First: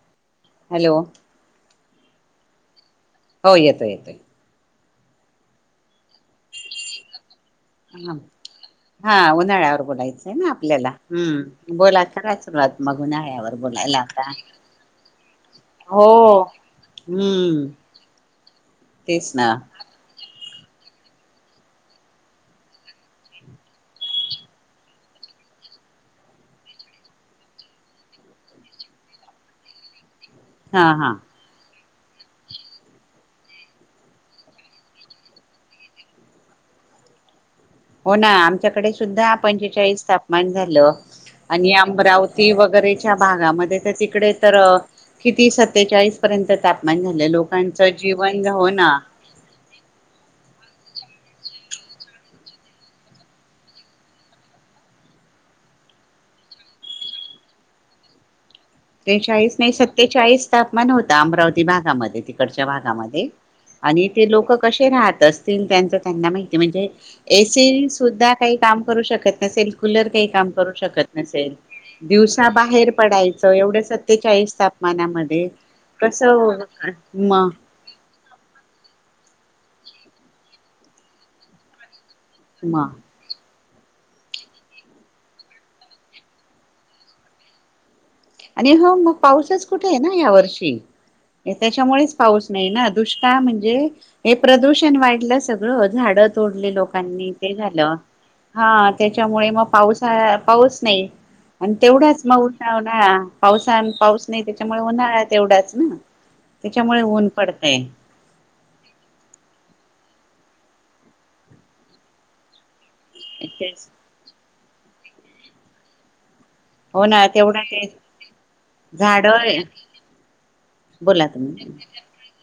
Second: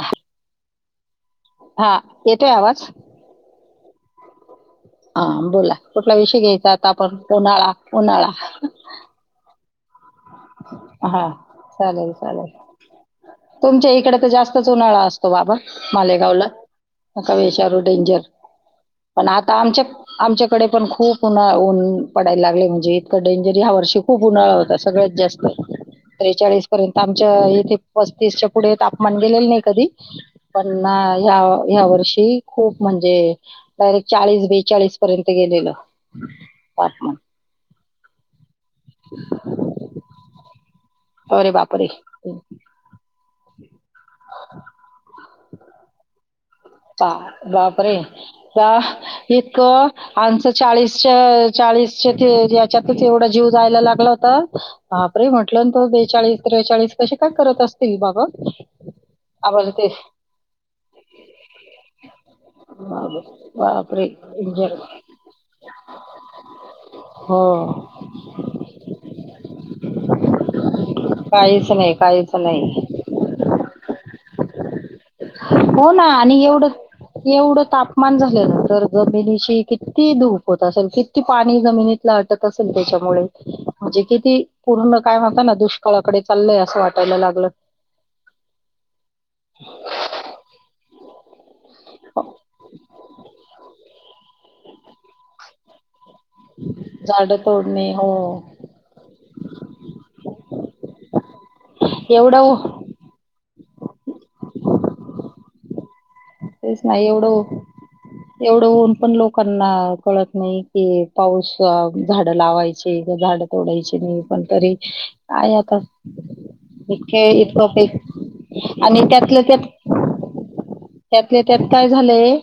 हा हॅलो. हा. येतोय आवाज? हो. येतोय येतोय. हा. बोला. कुठला विषय घ्यायचा आता आपण? उन्हाळा. ह. उन्हाळा हा. उन्हाळ्यावर बोलायचं. ना आपल्याला. हा हम्. चालेल बोलायच का सुरुवात मउन्हाळ्यावर यावर बोलायला. इथे आता जास्तच उन्हाळा अस - -तो बाबा हो मालेगावला. नका हम्म विेचारु डेंजर. पण तेच ना आता आमच्या- आमच्याकडे पण खूप उन्हाळा. उऊन पडायला लागल. म्हणजे इतकं डेंजर ह्या वर्षी खूप उन्हाळा होता सगळ्यात जास्त. अ त्रेचाळीस पर्यंत. आमच्या इथे पस्तीस च्या पुढे तापमान गेलेलं नाही कधी. हा त्यांना हा ह्या ह्या वर्षी- खूप म्हणजे डायरेक्ट चाळीस बेचाळीस पर्यंत गेलेलं तापमान. हो ना. आमच्याकडे सुद्धा पंचेचाळीस तापमान झालं. अरे आणि बापरे! अमरावती बा वगैरे- त्या भागामध्ये तर तिकडे तर किती सत्तेचाळीस पर्यंत तापमान- [unintelligible] लोकांचं जीवन हो ना. ईतक. आमचं चाळीसच्या, चाळीसच्या याच्यातच एवढा जीव जायला लागला होता. बापरे म्हटलं ना त बेचाळीस, त्रेचाळीस कसे काय करत असतील बाबा. बेचाळीस आम्हाला नाही ते सत्तेचाळीस. तापमान होता. अमरावती भागामध्ये, तिकडच्या बाप- भागामध्ये बापरे! आणि ते लोक डेंजर. कसे राहत अस. त्यांच त्यांना माहिती म्हणजे हो. एसी सुद्धा काही काम करू शकत नसेल. [inaudible] काही काम करू शकत नसेल काहीच नाही, काहीच दिवसा नाही. बाहेर पडायचं एवढे सतेचाळीस ताप. मनामध्ये हो कस म. मान झाल्यानंतर जमिनीची किती धूप होत असेल किती पाणी जमिनीत [inaudible] अटक असेल म त्याच्यामुळे. म्हणजे किती पूर्ण काय म्हताना दुष्काळाकडे चालय असं वाटायला लागलं. आणि ह मग पाऊसच कुठे आहे ना या वर्षी. त्याच्यामुळेच पाऊस नाही ना दुष्काळ म्हणजे. हे प्रदूषण वाढलं सगळं झाडं तोडली लोकांनी झाड ते तोडणे झालं. हो हा त्याच्यामुळे मग पाऊसा पाऊस नाही आणि तेवढाच एवढं मग उ- उन्हाळ्या. पावसा पाऊस नाही त्याच्यामुळे उन्हाळ्यात एवढाच [inaudible] ना तेच त्याच्यामुळे नाही ऊन एवढं. पडतय एवढं ऊन पण लोकांना कळत नाही की पाऊस झाड लावायची. झाड तेच तोडायची नाही. पण तरी काय आता. हो ना इतके [inaudible] तेवढं इतकप ते आणि झाड त्यातलं त्यात. बोला त्यातले तुम्ही त्यात काय झालंय.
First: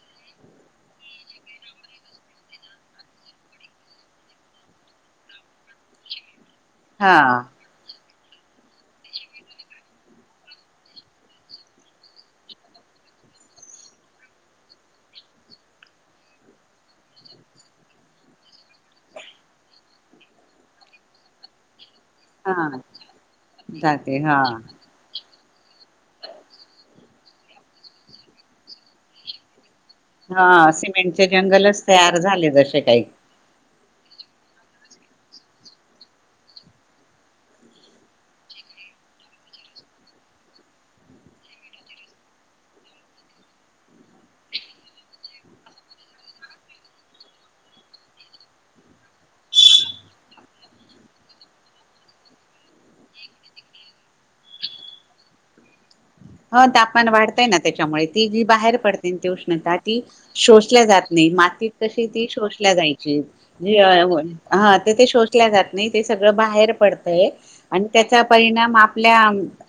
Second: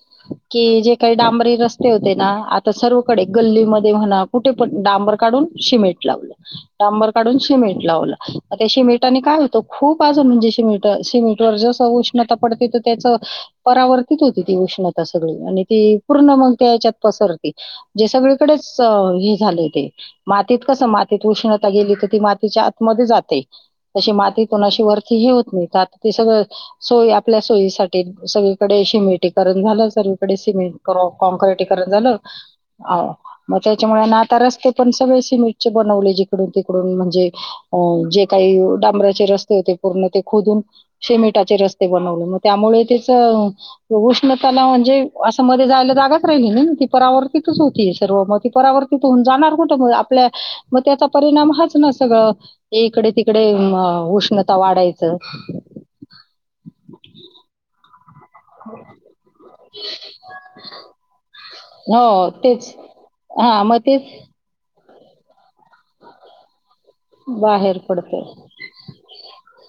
कि जे काही डांबरी रस्ते होते ना, आता सर्वकडे गल्लीमध्ये म्हणा कुठे पण डांबर काढून. शिमेंट लावलं डांबर हा काढून शिमेंट लावलं. त्या शिमेटने काय होतं खूप अजून म्हणजे. शिमेंट शिमेंटवर जसं उष्णता पडते तर त्याच. परावर्तीत होती ती उष्णता सगळी आणि ती पूर्ण मग त्या याच्यात पसरती. जे सगळीकडेच हे झाले ते. मातीत कस माती. [inaudible] उष्ण गेली ती मातीच्या हा आत [inaudible] जाते त जाते हा मातीतशी [inaudible] व होत नाही आ ते सगळं सोय आपल्या सोयीसाठी. [inaudible] सगळीकड शिमिटी करण झाला [inaudible] सर सगळीकड हा शिमिटी सिमेंटचे काॅन्क्रेटी जंगलच करण झाल. तयार झाले जसे काही मग त्याच्यामुळे नाता रस्ते पण सगळे शिमेटचे बनवले जिकडून, तिकडून म्हणजे. अ जे काही डांबराचे रस्ते होते. पूर्ण ते खोदून शिमेटाचे रस्ते बनवले म त्यामुळे त्याचं. उष्णताला म्हणजे असं मध्ये जायला जागच राहिली ना ती परावर्तीतच होती सर्व म ती परावर्ती. तिथून जाणार कुठ मग आपल्या मग त्याचा परिणाम हाच ना सगळं. [inaudible] ते इकडे, तिकडे उष्णता वाढायचं. ह तापमान वाढतंय ना त्याच्यामुळे ती जी बाहेर पडते ते उष्णता ती. शोषल्या जात नाही मातीत कशी ती हो शोषल्या तेच जायची. हा मग तेच हा ते ते शोषल्या जात नाही ते सगळं बाहेर पडतय बाहेर आणि पडते त्याचा परिणाम आप आपल्या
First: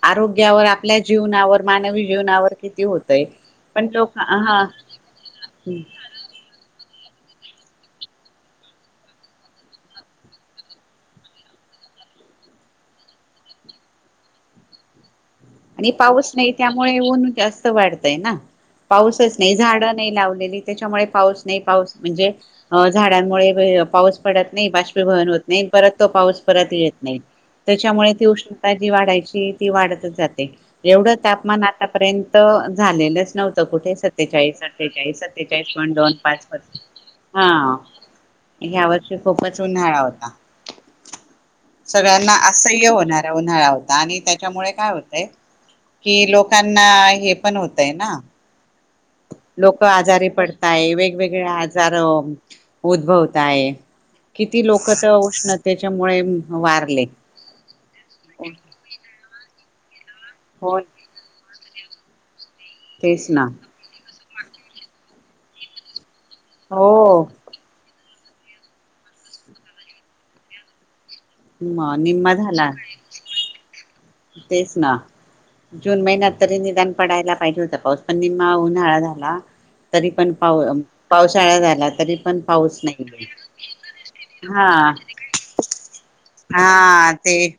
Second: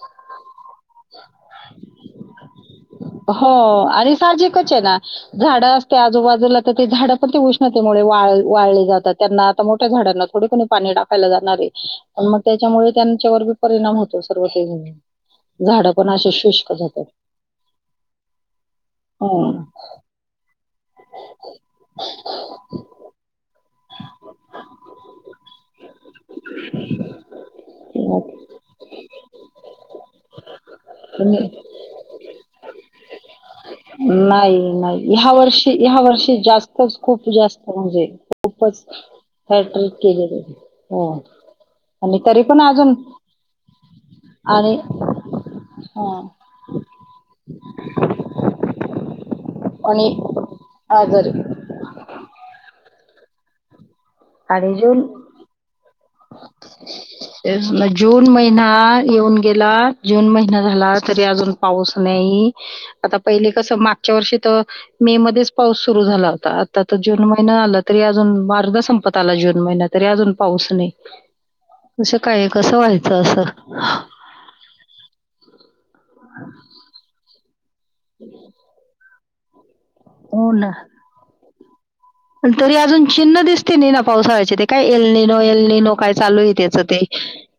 आरोग्यावर, आपल्या जीवनावर, मानवी जीवनावर. किती होतय हो पण आणि लोक हा साजिकच आहे ना. झाडं असते आजूबाजूला तर झाड. पण ते उष्णतेमुळे वा वाळले जातात त्यांना आता मोठ्या झाडांना थोडी कोणी पाणी टाकायला जाणार आहे. आणि मग त्याच्यामुळे त्यांच्यावर बी परिणाम होतो सर्व ते. झाड आणि पण असे पाऊस नाही शुष्क त्यामुळे जातात. ऊन जास्त वाढतय ना पाऊसच नाही. हम्म. झाड नाही लावलेली. त्याच्यामुळे, पाऊस नाही पाऊस म्हणजे, झाडांमुळे पाऊस पडत नाही, बाष्पीभवन होत नाही, परत तो पाऊस परत येत नाही. त्याच्यामुळे ती उष्णता जी वाढायची ती वाढतच जात एवढं तापमान आतापर्यंत झालेलंच नव्हतं, कुठे नाही सत्तेचाळीस, अठ्ठेचाळीस. नाही ह्या सत्तेचाळीस वर्षी, पॉईंट ह्या दोन वर्षी पाच जास्तच खूप हा जास्त म्हणजे खूपच ह्या वर्षी खूपच हॅट्रिक उन्हाळा होता. केलेले हो. आणि सगळ्यांना तरी पण असह्य अजून होणारा उन्हाळा होता आणि त्याच्यामुळे आणि काय होत हा कि लोकांना हे पण, होतय ना. लोक आणि आजारी पडताय, आजारी वेगवेगळे आजार उद्भवताय, किती आणि लोक जून तर उष्णतेच्यामुळे वारले. जून महिना येऊन गेला, जून महिना हो झाला. तरी अजून पाऊस नाही. आता तेच ना पहिले कस माग गच्या वर्षी तर, मे मध्येच पाऊस सुरु झाला होता. आता हो तर जून महिन आला तरी अजून आर्धा संपत आला जून महिना, तरी अजून पाऊस नाही. म कस निम्मा काय? झाला कसं व्हायचं असं? तेच ना. जून महिन्यात तरी निदान पडायला पाहिजे होतं. पाऊस पण निमा उन्हाळा झाला. तरी पण हो पाऊ ना पावसाळा झाला. तरी पण तरी पाऊस अजून नाहीये चिन्ह दिसते नाही ना पावसाळ्याचे, ते हा काय येल्लली नो येलली नो? हा. ते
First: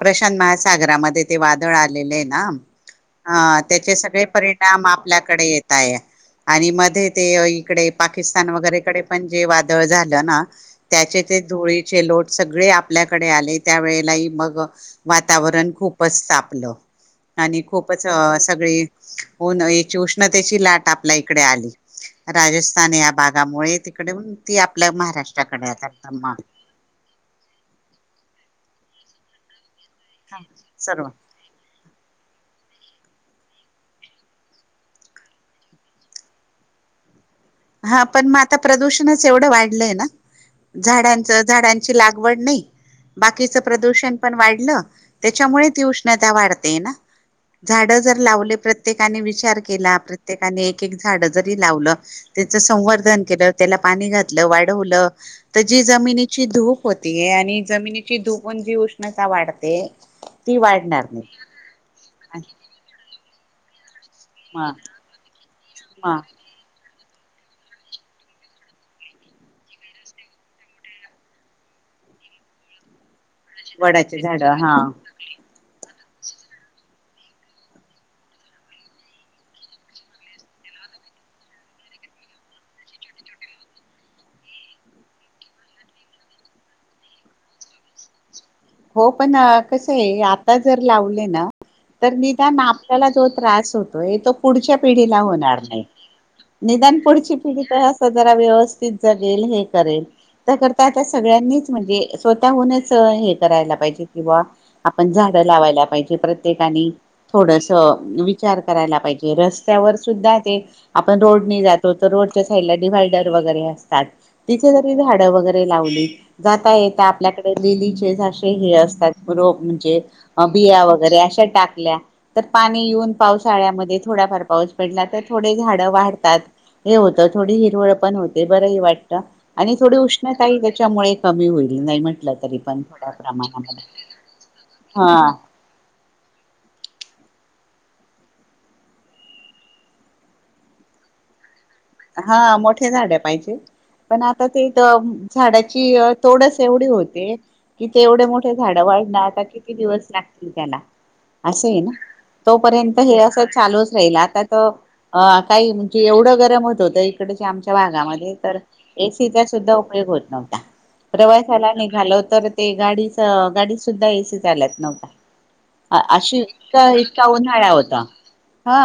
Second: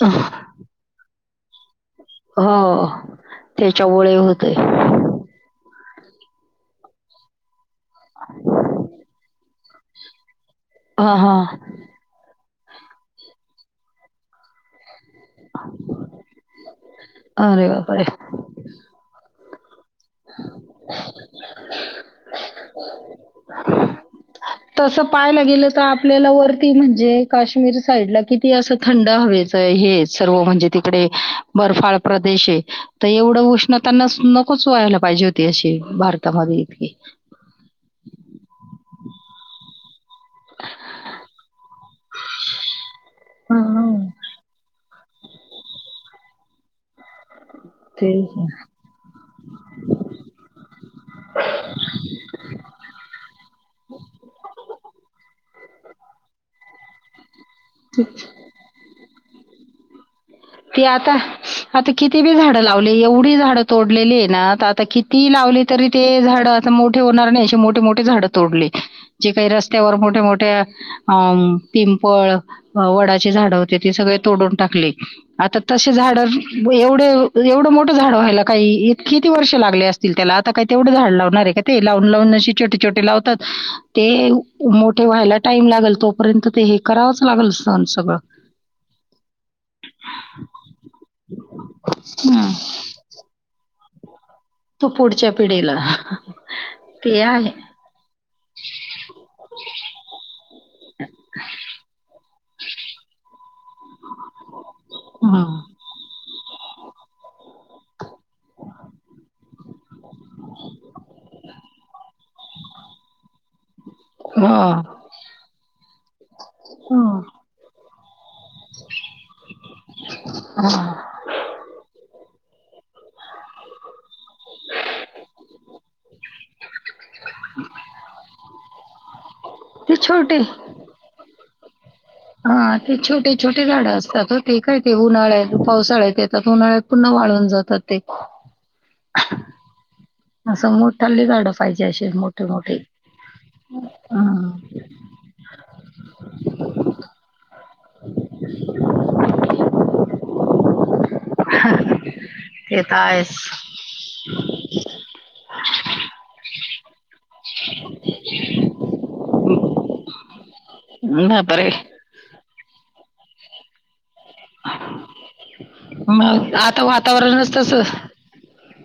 प्रशांत महासागरामध्ये वादळ आले ना. हो त्याचे त्याच्यामुळे सगळे होतंय परिणाम आपल्याकडे येताय आणि मध्ये ते इकडे पाकिस्तान वगैरेकडे पण जे झालं ना. हा त्याचे हा ते धुळीचे लोट सगळे आप आपल्याकडे आले. त्यावेेळेलाही मग वातावरण खूपच तापलं आणि अरे खूपच बापरे सगळे होऊन एक उष्णतेची लाट आपल्या इकडे आली, राजस्थान या भागामुळे तिकडे ती आपल्या तसं पाहायला महाराष्ट्राकडे गेलं तर आपल्याला वरती म्हणजे, काश्मीर साईड ला किती असं थंड हवेच हे सर्व म्हणजे तिकडे सर्व बर्फाळ प्रदेशेय. तर एवढं उष्णता नसू नकोच व्हायला पाहिजे होती. अशी भारतामध्ये इतकी हा. पण मग आता प्रदूषणच एवढं वाढलंय ना. झाडच झाडांची लागवड नाही. हा, बाकीच हा. प्रदूषण पण वाढलं. त्याच्यामुळे ती उष्णता वाढते ना. झाड जर ला तेच ना. प्रत्येकाने विचार केला. प्रत्येकाने एक एक झाड जरी लावलं. त्याच संवर्धन केलं, त्याला पाणी घातलं, वाढवलं तर जी जमिनीची धूप होतीय आणि जमिनीची धुपण जी उष्णता वाढते ती ते वाढणार आता, नाही आता किती बी झाडं लावले, एवढी झाडं तोडलेली आहे ना. म आता किती लावली तरी ते म झाड मोठे होणार नाही. अशी मोठीे मोठी झाडं तोडली. जे काही रस्त्यावर मोठ्या, मोठ्या अं पिंपळ, वडाची झाड होते ते सगळे वडाचे झाड तोडून हा टाकले. आता तसे झाड, एवढे एवढं मोठं झाड व्हायला काही किती वर्ष लागले अस त्याला आता काही तेवढं झाड लावणार आहे का ते, लावून लावून अे छोटे, छोटे लावतात ते. मोठे व्हायला टाईम लागेल तोपर्यंत ते हे, करावंच लागेल सण सगळं. हो पण कस आहे, आता जर लावले ना तर हम्म. निदान ना आपल्या जो त्रास होतो तो. पुढच्या तो पिढीला पुढच्या होणार नाही. पिढीला निदान ते पुढची आहे पिढी हो, जरा व्यवस्थित जगेल हे करेल. त्या करता आता सगळ्यांनीच म्हणजे स्वतः होनच हे. करायला पाहिजे किंवा आपण झाड हा लावायला पाहिजे प्रत्येकानी. थोडंसं विचार करायला पाहिजे रस्त्यावर सुुद्धा ते. आपण रोडने जातो तर रोडच्या साईडला डिववायडर वगैरे असत. तात तिथे जरी झाड वगैरे लावली जाता ये आपल्याकडे लिलीचे झाड. ते ही, असतात रोप म्हणजे बिया हा वगैरे अशा टाकल्या. तर पाणी येऊन पावसाळ्यामध्ये थोड्याफार पाऊस पडला तर थोडे झाडं वाढतात. हे होतं थोडी हिरवळ पण होते बरही वाटतं आणि थोडी ते छोटे उष्णताही [inaudible] त्याच्यामुळे कमी होईल नाही म्हटलं हा तरी पण ते थोड. छोटे छोटे झाडं असतात हो ते काय ते उन्हाळ्यात पावसाळ्यात येतात उन्हाळ्यात पुन्हा वाळून जातात ते. अस संगठाल्ली काढस. हा, मोठे झाड पाहिजे पण आता हं, तेथ. झाडाची अ तोडस एवढी होते. तीथे एवढे मोठे झाड वाढण आता किती दिवस लागतील त्याला. असं आहे ना ते तर तोपर्यंत हे आहेच असं चालूच राहील आता तर. अ, काही म्हणजे एवढं गरम होत होत इकडच्या आमच्या भागामध्ये तर. एसीचा सुद्धा उपयोग होत नव्हता बापरे प्रवासाला निघाल तर. ते गाडीच गाडी सुद्धा एसी चालत नवता. आ, अशी मग आता इतका इतका वातावरणच उन्हाळ्या तसं होता हा,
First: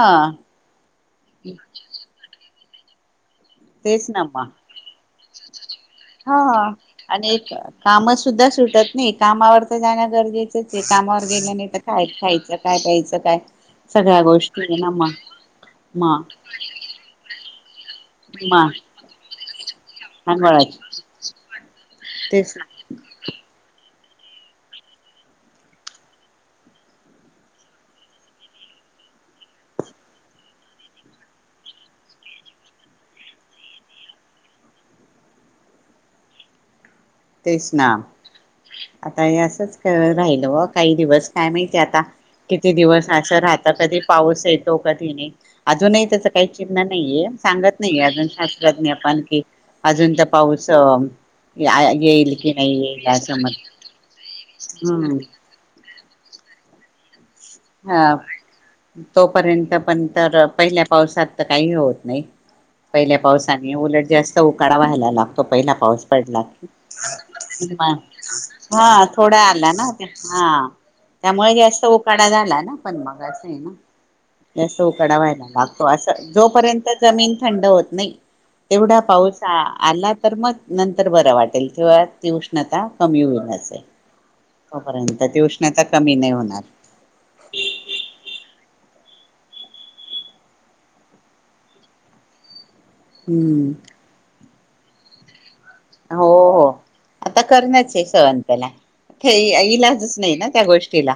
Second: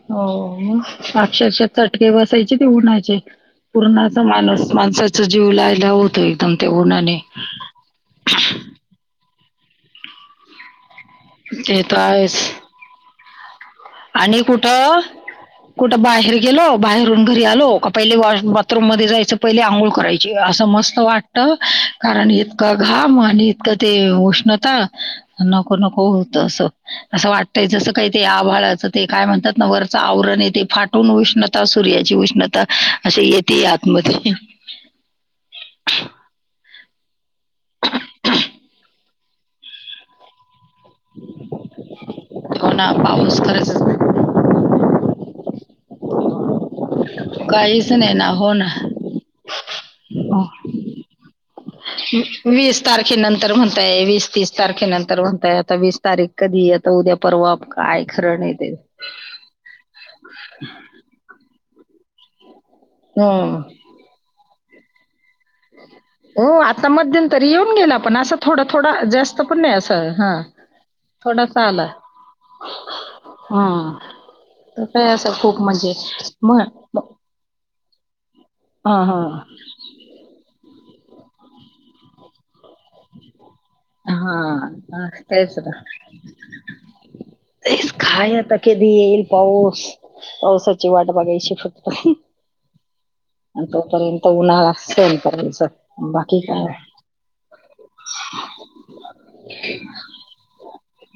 अक्षरश चटके बसायचे ते उन्हायचे. तेच पूर्णाचा ना मग माणूस माणसाचा जीव लायला होतो एकदम ते हा उणाने. आणि काम सुद्धा सुटत नाही कामावर तर जाणं गरजेचं. तेच की, कामावर गेलं नाही तर ते खाय आहेच खायचं काय प्यायचं काय. सगळ्या आणि गोष्टी आहे ना कुठं मग कुठ म बाहेर गेलो. बाहेरून घरी आलो का पहिले वॉ म बाथरूम मध्ये जायचं पहिले आंगोळ. कराय अस अंगोळाची मस्त वाटत कारण तेच ना इतका. घामा आणि इतकं ते उष्णता. नको नको होत असं असं वाटतय जसं काही ते आभाळच. ते काय म्हणतात ना वरच आवरण य तेे फाटून उष्णता सूर्याची उष्णता असे येते. ते आतमध्ये. तेस ना, आता असच राहिल व काही दिवस काय माहितीय आता. किती हो ना दिवस असं पाऊस राहत कधी. खरंच पाऊस येतो कधी नाही अजूनही त्याच काही चिन्ह नाहीये सांगत काहीच नाहीे नाही ना अजून हो ना शास्त्रज्ञ. हो. पाणखी अजून तर पाऊस या या. वीस तारखेनंतर म्हणताय वीस तीस हम्म तारखेनंतर म्हणताय आता वीस तारीख. कधी आता उद्या परवा काय ह खरंण य ते. तोपर्यंत पण तर पहिल्या पावसात तर काही होत नाही. पहिल्या हो. पावसाने उलट जास्त उकाडा व्हायलाला. तो पहिला पाऊस पडला हो आता मध्यंतरी येऊन गेला पण असं थोडा हा थोडा जास्त थोड्या पण आला नाही ना त्या. असं हा, त्यामुळे थोडासा जास्त आला. उकाडा झाला ना पण मग असं आहे ना. 'हां'' जास्त उकाडा व्हायला लागला लागतो असं जोपर्यंत. त मग जमीन थंड होत नाही तेवढा हा हा पाऊसा आ ''--'' आला तर मग नंतर बरं वाटेल तेव्हा ती उष्णता कमी होईलच. हा अ प्यायच का. कमी नाही होणार ते काय आता कधी येईल पाऊस पावसाची वाट बघायची फक्त. आणि हम्म तोपर्यंत उन्हाळा सहन करायच हो बाकी काय. हो आता करणच आहे सहण त्याला हे इलाजच नाही ना त्या गोष्टीला.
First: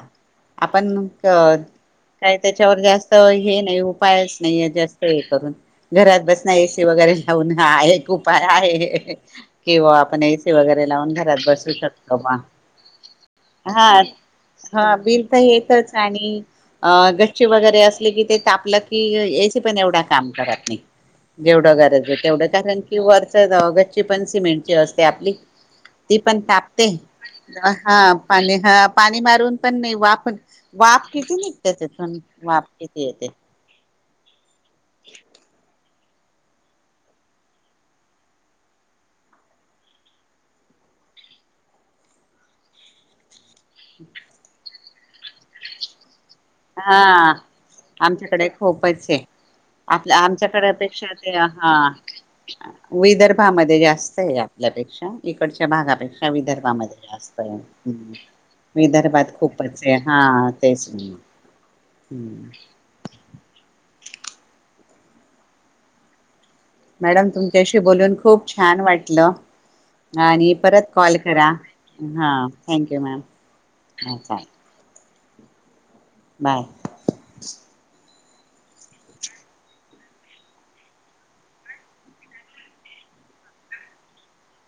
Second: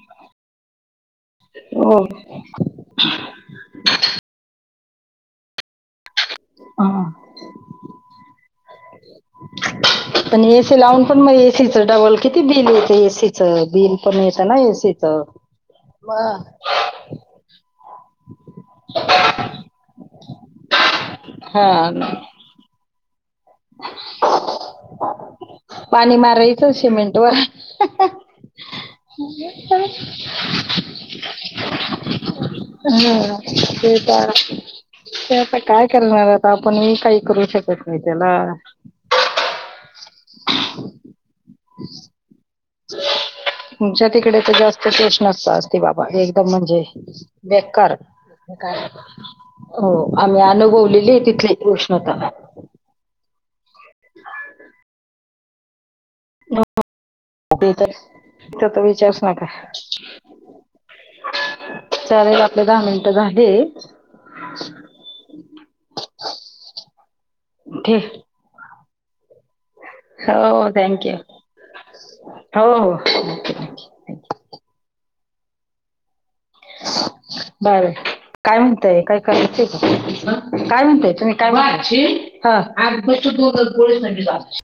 आपण- तर हो काय त्याच्यावर जास्त हे नाही उपायच नाहीय जास्त हे करून. घरात बसण एसी हा. वगैरे लावून आहे एक उपाय आहे किंवा आपण पण एसी वगैरे. लावून लावुन पण घरात मग बसु एसीचं डबल शकतो किती मग बिल येतं एसीचं हा बिल पण येतं ना हा एसीचं. बिल तर येईल. तेच आणि मग अ गच्ची वगैरे अस. की जे ते तापलं की ए एसि पण एवढा काम करत नाही जेवढ गरज हा हे तेवढ कारण. कि वरच गांव गच्ची पण सिमेंटची असते आपली. पाणी ती पण मारायचं तापते सिमेंटवर हा पाणी ह पाणी मारून पण नाही वाफ- वाफ. किती निघते त्यातुन वाप किती येते. हं. ते का त्याच काय. करणार तर आपणही काही करू शकत नाही त्याला. तुमच्या तिकडे तर जास्त केष नसता असते बाबा हे. तर म्हणजे हा बेकार आमच्याकडे काय खूपच आहे हो आपल्या आम्ही अनुभवलेली आमच्याकडेपेक्षा हे ते तिथले. हा उष्णता. विदर्भामध्ये जास्त आहे, आपल्यापेक्षा इकडच्या भागापेक्षा. हा हो, विदर्भामध्ये जास्त् ते तर हे. तिथं तर विचारच विदर्भात नका खूपच आहे हा तेच. चालेल आपले दहा मिनिट झाले. मॅडम तुमच्याशी ठे बोलून खूप छान वाटलं. आणि हो परत थँक्यू कॉल करा, हा हो हो थँक्यू मॅम, ह चालेल. बाय. बाय. काय म्हणताय, काय करायचं, का काय म्हणताय, तुम्ही काय म्हण- ह आठपैकी दोनच पोळीसन भिजास.